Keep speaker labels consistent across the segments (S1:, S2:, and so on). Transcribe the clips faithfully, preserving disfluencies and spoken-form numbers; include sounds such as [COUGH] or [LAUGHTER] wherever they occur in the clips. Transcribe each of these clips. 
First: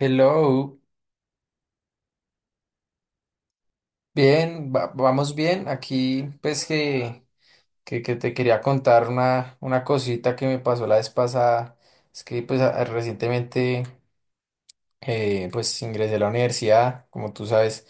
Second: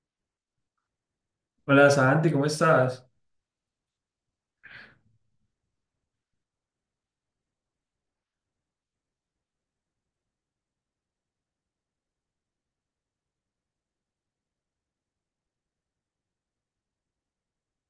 S1: Hello,
S2: Hola Santi, ¿cómo estás?
S1: bien, va- vamos bien. Aquí pues que, que, que te quería contar una, una cosita que me pasó la vez pasada. Es que pues a- recientemente eh, pues ingresé a la universidad, como tú sabes,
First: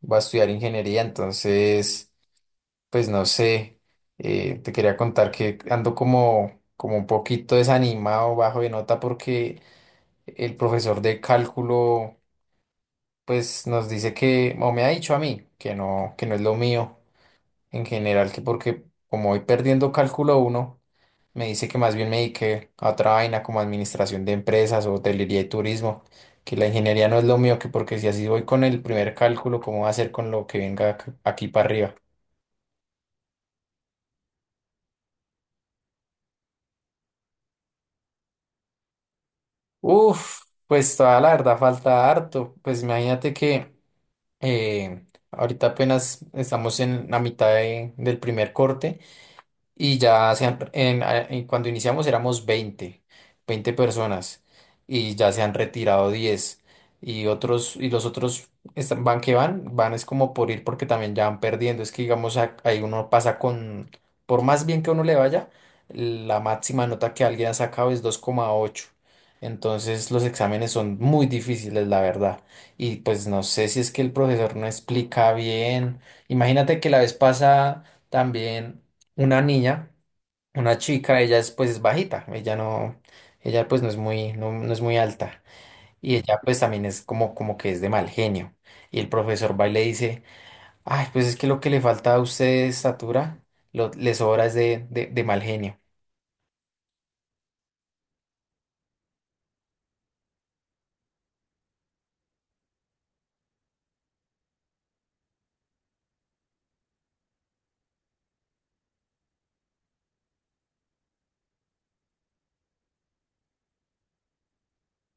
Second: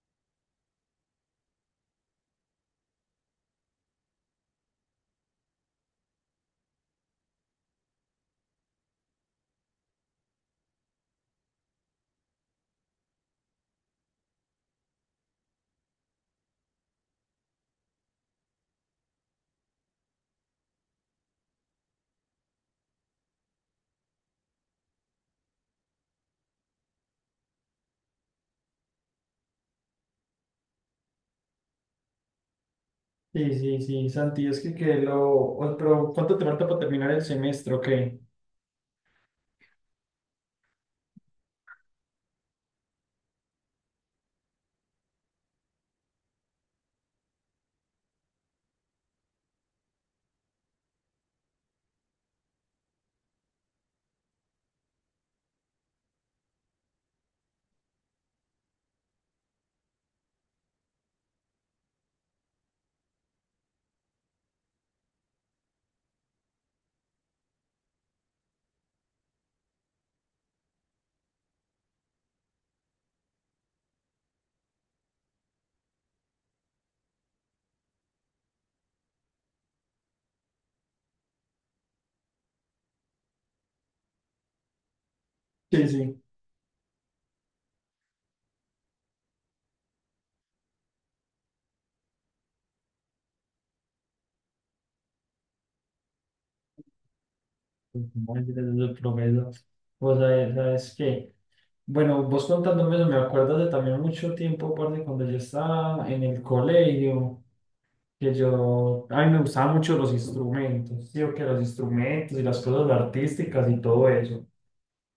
S1: voy a estudiar ingeniería, entonces pues no sé, eh, te quería contar que ando como, como un poquito desanimado, bajo de nota porque el profesor de cálculo pues nos dice que, o me ha dicho a mí, que no, que no es lo mío en general, que porque como voy perdiendo cálculo uno me dice que más bien me dediqué a otra vaina como administración de empresas o hotelería y turismo, que la ingeniería no es lo mío, que porque si así voy con el primer cálculo, ¿cómo va a ser con lo que venga ac- aquí para arriba?
S2: Sí, sí, sí, Santi, es que, que lo... o- Pero, ¿cuánto te falta para terminar el semestre o qué?
S1: Uf, pues toda la verdad falta harto. Pues imagínate que eh, ahorita apenas estamos en la mitad de- del primer corte. Y ya se han, en- a- en- cuando iniciamos éramos veinte veinte personas y ya se han retirado diez y otros y los otros están- van que van, van es como por ir porque también ya van perdiendo, es que digamos a- ahí uno pasa con por más bien que uno le vaya, la máxima nota que alguien ha sacado es dos coma ocho. Entonces los exámenes son muy difíciles, la verdad. Y pues no sé si es que el profesor no explica bien. Imagínate que la vez pasada también una niña, una chica, ella es pues es bajita, ella no, ella pues no es muy, no, no es muy alta.
S2: Sí,
S1: Y
S2: sí.
S1: ella pues también es como, como que es de mal genio. Y el profesor va y le dice, ay, pues es que lo que le falta a usted de estatura, lo, le sobra es de, de, de mal genio.
S2: Pues, no, yo desde el promedio. Vos sabés, sabes qué. Bueno, vos contándome eso, me acuerdo de también mucho tiempo, parce, cuando yo estaba en el colegio, que yo... a mí me gustaban mucho los instrumentos, sí, o que los instrumentos y las cosas artísticas y todo eso.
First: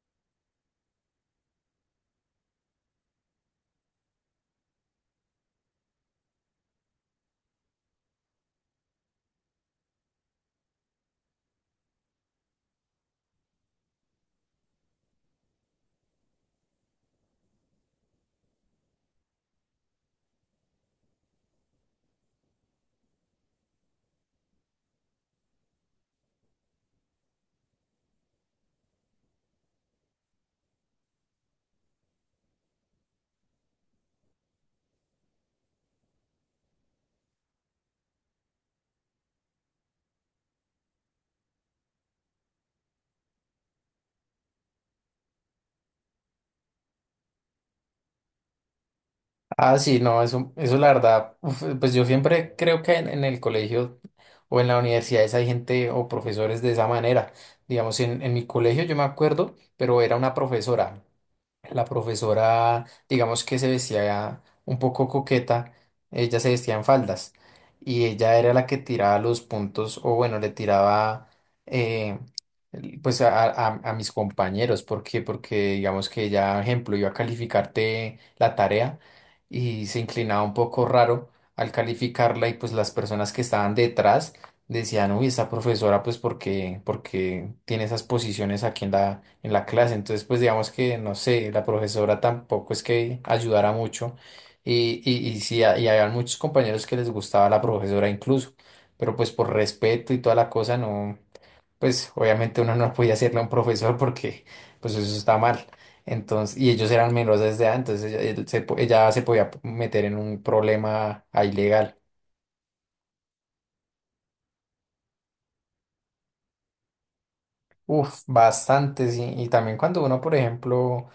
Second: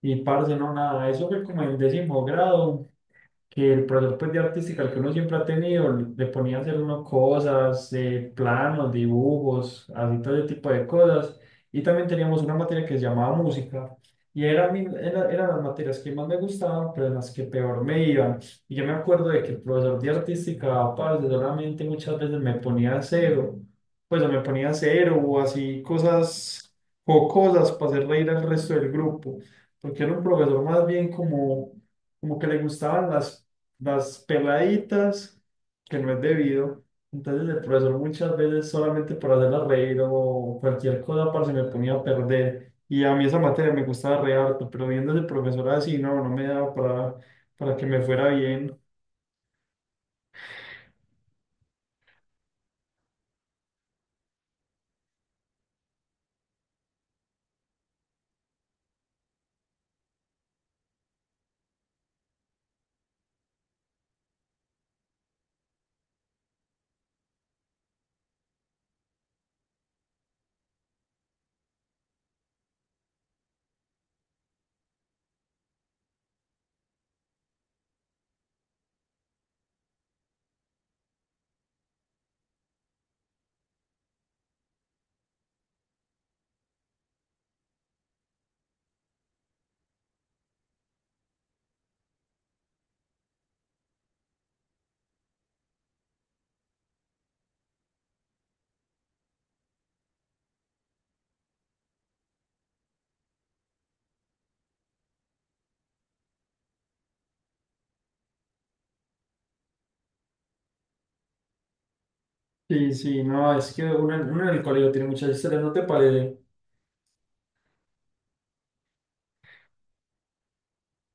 S2: Y, parce, no, nada, eso fue como en décimo grado. Que el profesor pues, de artística, el que uno siempre ha tenido, le ponía a hacer unas cosas, eh, planos, dibujos, así todo ese tipo de cosas. Y también teníamos una materia que se llamaba música. Y era mi- era- eran las materias que más me gustaban, pero en las que peor me iban. Y yo me acuerdo de que el profesor de artística, parce, solamente muchas veces me ponía cero, pues o me ponía cero o así cosas o cosas para hacer reír al resto del grupo, porque era un profesor más bien como como que le gustaban las, las peladitas, que no es debido. Entonces el profesor muchas veces solamente por hacerla reír o cualquier cosa, para se me ponía a perder. Y a mí esa materia me gustaba re harto, pero viendo ese profesor así, no, no me daba para, para que me fuera bien.
S1: Ah, sí, no, eso, eso la verdad, uf, pues yo siempre creo que en, en el colegio o en la universidad hay gente o profesores de esa manera. Digamos, en, en mi colegio yo me acuerdo, pero era una profesora. La profesora, digamos que se vestía un poco coqueta, ella se vestía en faldas y ella era la que tiraba los puntos o bueno, le tiraba eh, el- pues a, a- a mis compañeros, ¿por qué? Porque digamos que ella, ejemplo, iba a calificarte la tarea y se inclinaba un poco raro al calificarla y pues las personas que estaban detrás decían, uy, esta profesora, pues, porque, porque tiene esas posiciones aquí en la, en la clase. Entonces, pues, digamos que, no sé, la profesora tampoco es que ayudara mucho. Y, y, y sí, ha- y había muchos compañeros que les gustaba la profesora incluso. Pero, pues, por respeto y toda la cosa, no, pues, obviamente uno no podía hacerle a un profesor porque, pues, eso está mal. Entonces, y ellos eran menores de edad, entonces ella, él se po- ella se podía meter en un problema ahí legal.
S2: Sí, sí, no, es que uno, uno en el colegio tiene muchas historias, ¿no te parece?
S1: Uf, bastantes. Y, y también cuando uno, por ejemplo,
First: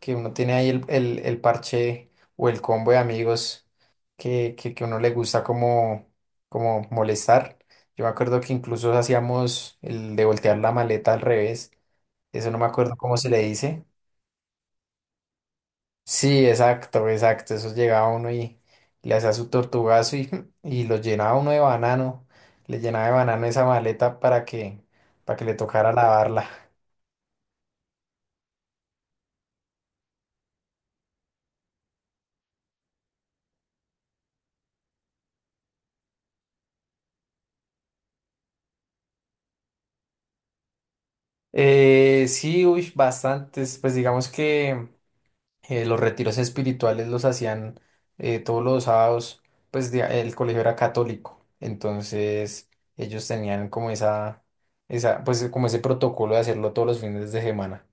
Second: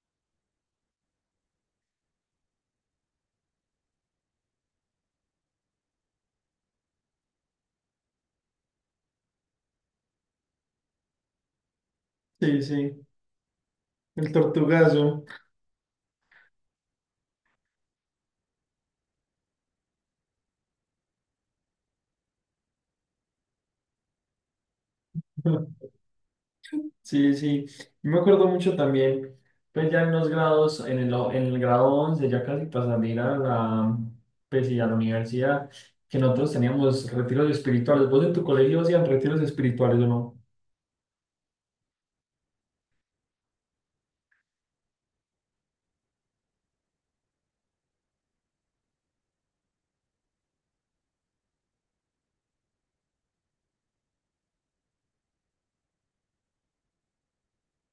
S1: que uno tiene ahí el, el, el parche o el combo de amigos que, que, que uno le gusta como, como molestar. Yo me acuerdo que incluso hacíamos el de voltear la maleta al revés. Eso no
S2: Sí,
S1: me acuerdo
S2: sí,
S1: cómo se le dice.
S2: el tortugazo.
S1: Sí, exacto, exacto. Eso llegaba uno y le hacía su tortugazo y, [LAUGHS] y lo llenaba uno de banano. Le llenaba de banano esa maleta para que, para que le
S2: [LAUGHS]
S1: tocara lavarla.
S2: Sí, sí, yo me acuerdo mucho también, pues ya en los grados, en el, o- en el grado once ya casi pasando a a la, pues sí, a la universidad, que nosotros teníamos retiros espirituales. ¿Vos en tu colegio hacían retiros espirituales o no?
S1: Eh, sí, uy, bastantes. Pues digamos que eh, los retiros espirituales los hacían eh, todos los sábados, pues di- el colegio era católico, entonces ellos tenían como esa, esa, pues como ese protocolo de hacerlo todos los fines de semana.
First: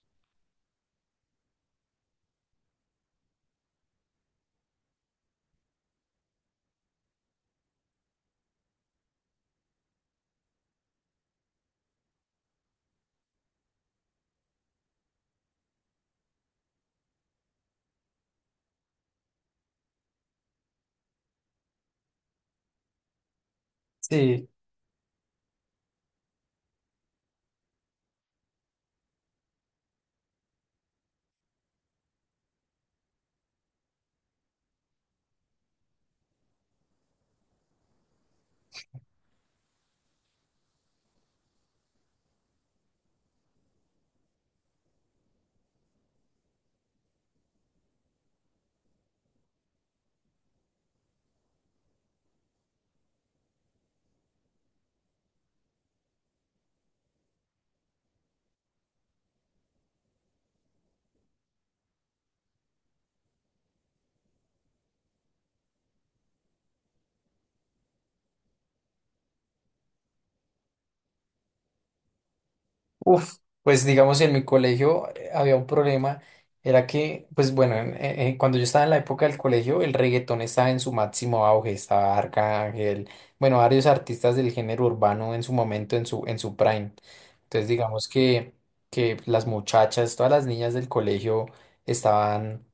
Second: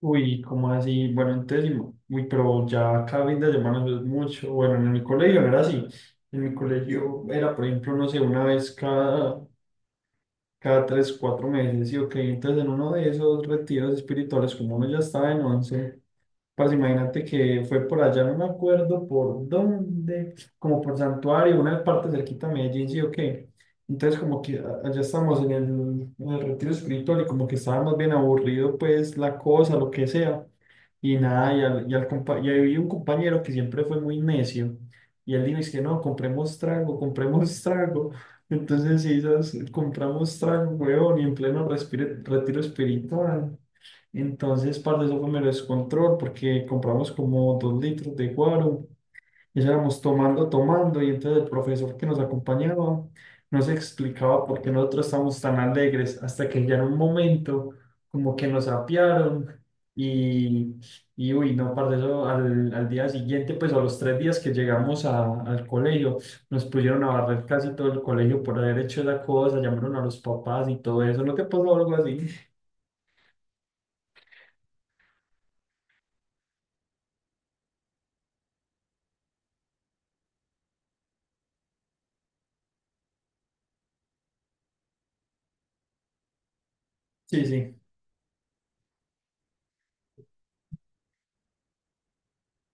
S2: Uy, ¿cómo así? Bueno, entonces, y- uy, pero ya cada fin de semana eso es mucho. Bueno, en mi colegio no era así. En mi colegio era, por ejemplo, no sé, una vez cada, cada tres, cuatro meses, y ok. Entonces en uno de esos retiros espirituales, como uno ya estaba en once. Pues imagínate que fue por allá, no me acuerdo por dónde, como por Santuario, una parte cerquita de Medellín, sí o qué. Entonces como
S1: Sí.
S2: que a- allá estábamos en el, en el retiro espiritual y como que estaba más bien aburrido pues la cosa, lo que sea. Y nada, y, al, y, al compa- y había un compañero que siempre fue muy necio. Y él dijo, es que no, compremos trago, compremos [LAUGHS] trago. Entonces sí, esas- compramos trago, weón, y en pleno respire- retiro espiritual. Entonces, parte eso fue mero descontrol porque compramos como dos litros de guaro y eso éramos tomando, tomando. Y entonces el profesor que nos acompañaba nos explicaba por qué nosotros estábamos tan alegres hasta que ya en un momento como que nos apiaron y, y uy, no, parte eso al, al día siguiente, pues a los tres días que llegamos a- al colegio, nos pusieron a barrer casi todo el colegio por haber hecho esa cosa, llamaron a los papás y todo eso. ¿No te pasó algo así?
S1: Uf, pues digamos en mi colegio eh, había un problema, era que, pues bueno, en- en- en- cuando yo estaba en la época del colegio, el reggaetón estaba en su máximo auge, estaba Arcángel, bueno, varios artistas del género urbano en su momento, en su, en su prime.
S2: Sí,
S1: Entonces
S2: sí.
S1: digamos que, que las muchachas, todas las niñas del colegio estaban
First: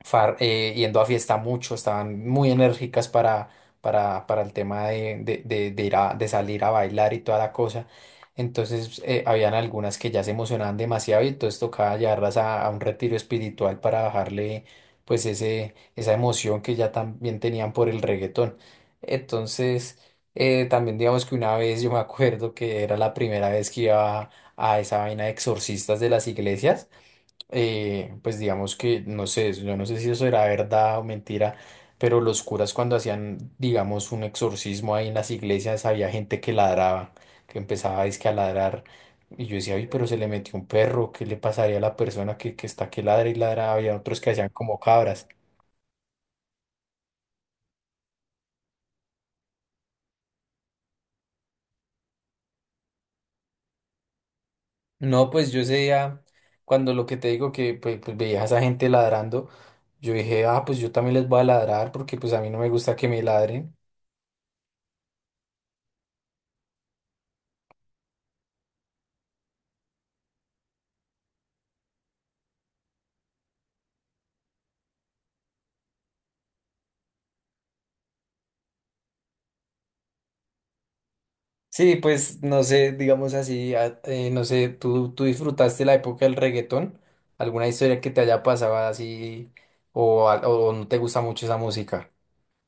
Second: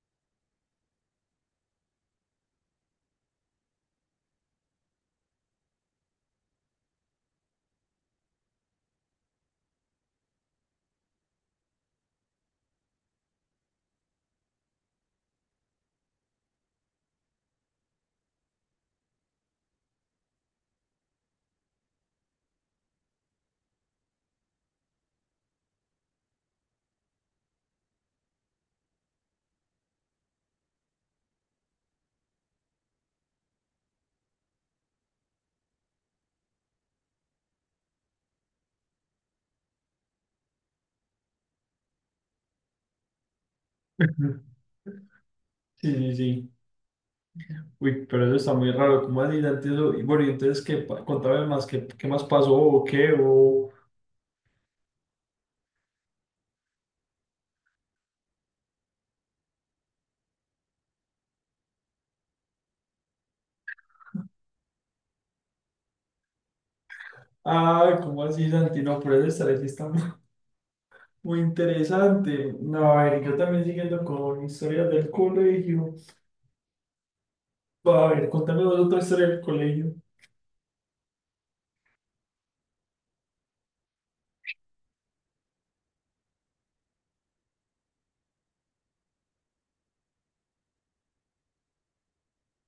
S1: far- eh, yendo a fiesta mucho, estaban muy enérgicas para, para, para el tema de, de, de- de ir a, de salir a bailar y toda la cosa. Entonces, eh, habían algunas que ya se emocionaban demasiado y entonces tocaba llevarlas a, a un retiro espiritual para bajarle pues ese, esa emoción que ya también tenían por el reggaetón. Entonces, eh, también digamos que una vez yo me acuerdo que era la primera vez que iba a a esa vaina de exorcistas de las iglesias eh, pues digamos que, no sé, yo no sé si eso era verdad o mentira, pero los curas cuando hacían, digamos, un exorcismo ahí en las iglesias, había gente que ladraba, que empezaba dizque a ladrar. Y yo decía, uy, pero se le metió un perro, ¿qué le pasaría a la persona que, que está que ladra y ladra? Había otros que hacían
S2: [LAUGHS]
S1: como cabras.
S2: Sí, sí, sí. Uy, pero eso está muy raro, ¿cómo así, Dante, eso? Y bueno, y entonces, ¿qué? pa- contame más, ¿qué, qué más pasó o qué? O...
S1: No, pues yo ese día, cuando lo que te digo que pues, pues, veía a esa gente ladrando, yo dije, ah, pues yo también les voy a ladrar porque pues a mí no me gusta que me ladren.
S2: Ah, ¿cómo así, Santi? No, pero eso está, eso está [LAUGHS] muy, muy interesante. No, a ver, yo también siguiendo con historias del colegio. A ver, contame vos otra historia del colegio.
S1: Sí, pues no sé, digamos así, a- eh, no sé, ¿tú, tú disfrutaste la época del reggaetón? ¿Alguna historia que te haya pasado así o, al- o no te gusta mucho esa música?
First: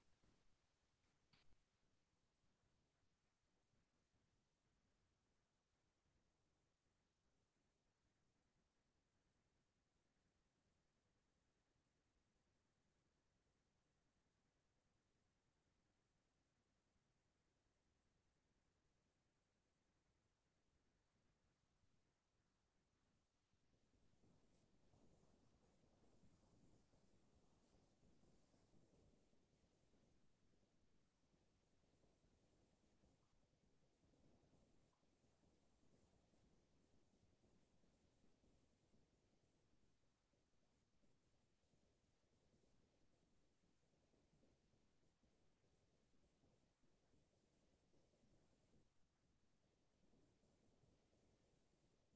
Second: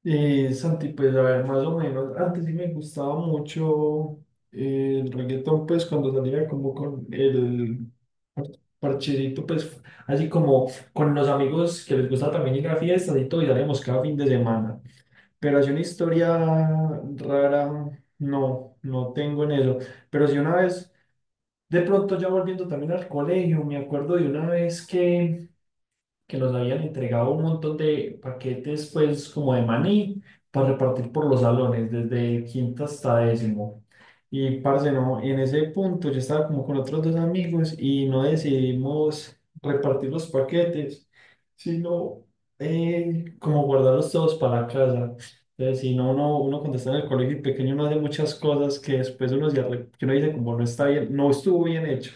S2: Eh, Santi, pues a ver, más o menos, antes sí me gustaba mucho eh, el reggaetón, pues cuando salía como con el parchecito, pues así como con los amigos que les gusta también ir a fiestas y todo, y salíamos cada fin de semana. Pero así una historia rara, no, no tengo en eso. Pero sí una vez, de pronto ya volviendo también al colegio, me acuerdo de una vez que que los habían entregado un montón de paquetes, pues como de maní, para repartir por los salones, desde quinto hasta décimo. Y parce, no, en ese punto yo estaba como con otros dos amigos y no decidimos repartir los paquetes, sino eh, como guardarlos todos para la casa. Entonces, si no, uno, uno cuando está en el colegio y pequeño uno hace muchas cosas que después uno, se arre- que uno dice como no está bien, no estuvo bien hecho.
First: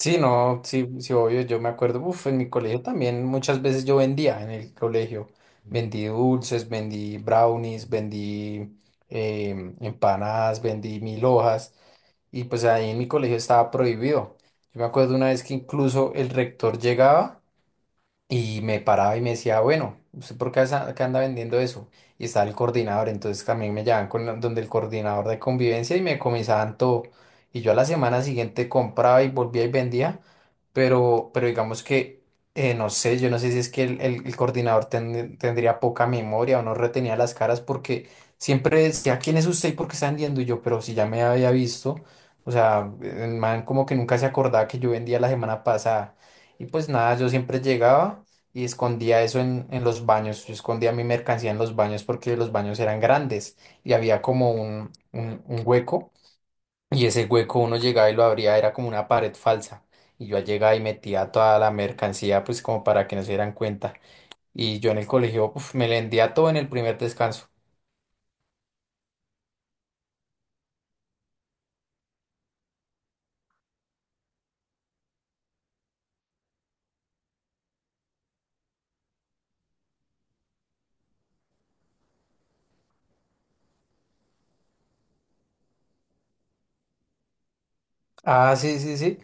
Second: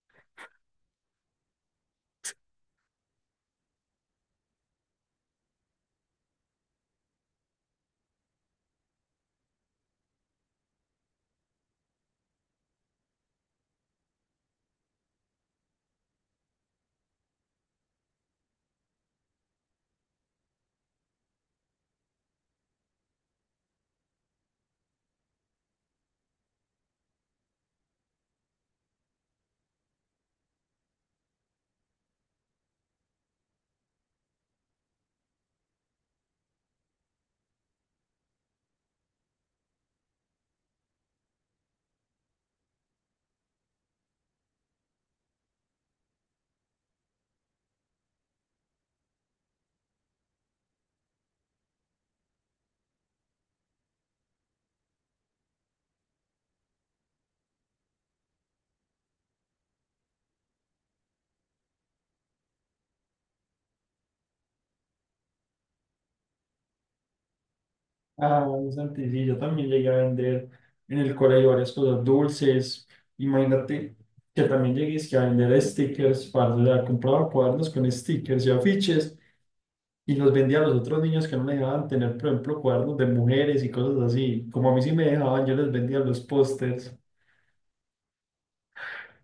S1: Sí, no, sí, sí, obvio, yo me acuerdo, uf, en mi colegio también muchas veces yo vendía en el colegio, vendí dulces, vendí brownies, vendí em, empanadas, vendí mil hojas. Y pues ahí en mi colegio estaba prohibido. Yo me acuerdo una vez que incluso el rector llegaba y me paraba y me decía, bueno, ¿usted por qué asa- qué anda vendiendo eso? Y estaba el coordinador, entonces también me llevaban con la- donde el coordinador de convivencia y me comisaban todo. Y yo a la semana siguiente compraba y volvía y vendía, pero, pero digamos que, eh, no sé, yo no sé si es que el, el- el coordinador ten- tendría poca memoria o no retenía las caras porque siempre decía, ¿quién es usted y por qué está vendiendo? Y yo, pero si ya me había visto, o sea, el man como que nunca se acordaba que yo vendía la semana pasada. Y pues nada, yo siempre llegaba y escondía eso en, en los baños. Yo escondía mi mercancía en los baños porque los baños eran grandes y había como un, un, un hueco y ese hueco uno llegaba y lo abría, era como una pared falsa. Y yo llegaba y metía toda la mercancía pues como para que no se dieran cuenta. Y yo en el colegio uf, me vendía todo en el primer descanso.
S2: Ah, bueno, Santi, sí, yo también llegué a vender en el colegio varias cosas dulces. Imagínate que también llegué es que a vender stickers. Para, o sea, compraba cuadernos con stickers y afiches y los vendía a los otros niños que no les dejaban tener, por ejemplo, cuadernos de mujeres y cosas así. Como a mí sí me dejaban, yo les vendía los pósters.
S1: Ah, sí, sí, sí.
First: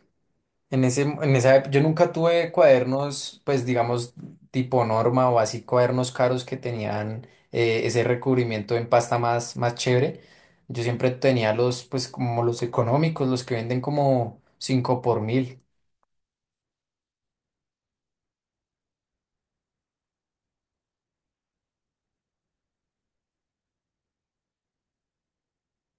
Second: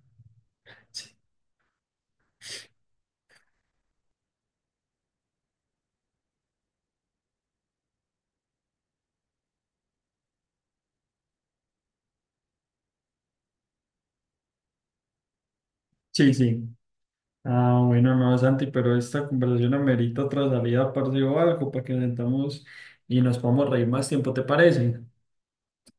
S1: En ese, en esa, ep- yo nunca tuve cuadernos, pues digamos, tipo norma o así cuadernos caros que tenían eh, ese recubrimiento en pasta más, más chévere. Yo siempre tenía los, pues como los económicos, los que venden como cinco por mil.
S2: Sí, sí. Ah, bueno, no, Santi, pero esta conversación amerita otra salida, parce, o algo, para que nos sentamos y nos podamos reír más tiempo, ¿te parece?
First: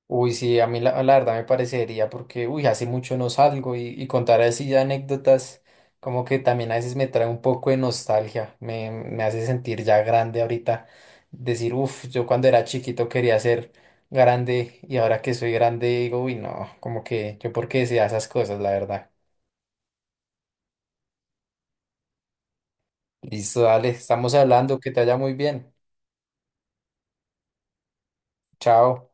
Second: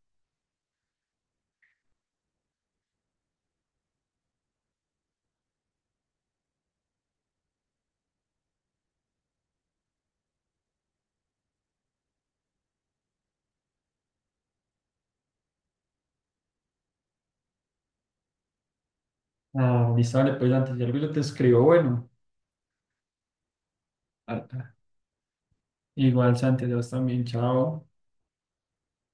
S1: Uy, sí, a mí la, la verdad me parecería porque, uy, hace mucho no salgo y, y contar así anécdotas como que también a veces me trae un poco de nostalgia, me, me hace sentir ya grande ahorita, decir, uff, yo cuando era chiquito quería ser grande y ahora que soy grande digo, uy, no, como que yo por qué decía esas cosas, la verdad.
S2: Ah, listo, vale, pues Santi, si algo yo te escribo, bueno,
S1: Listo, dale, estamos
S2: ah,
S1: hablando, que te vaya muy bien.
S2: igual Santi, Dios también, chao.
S1: Chao.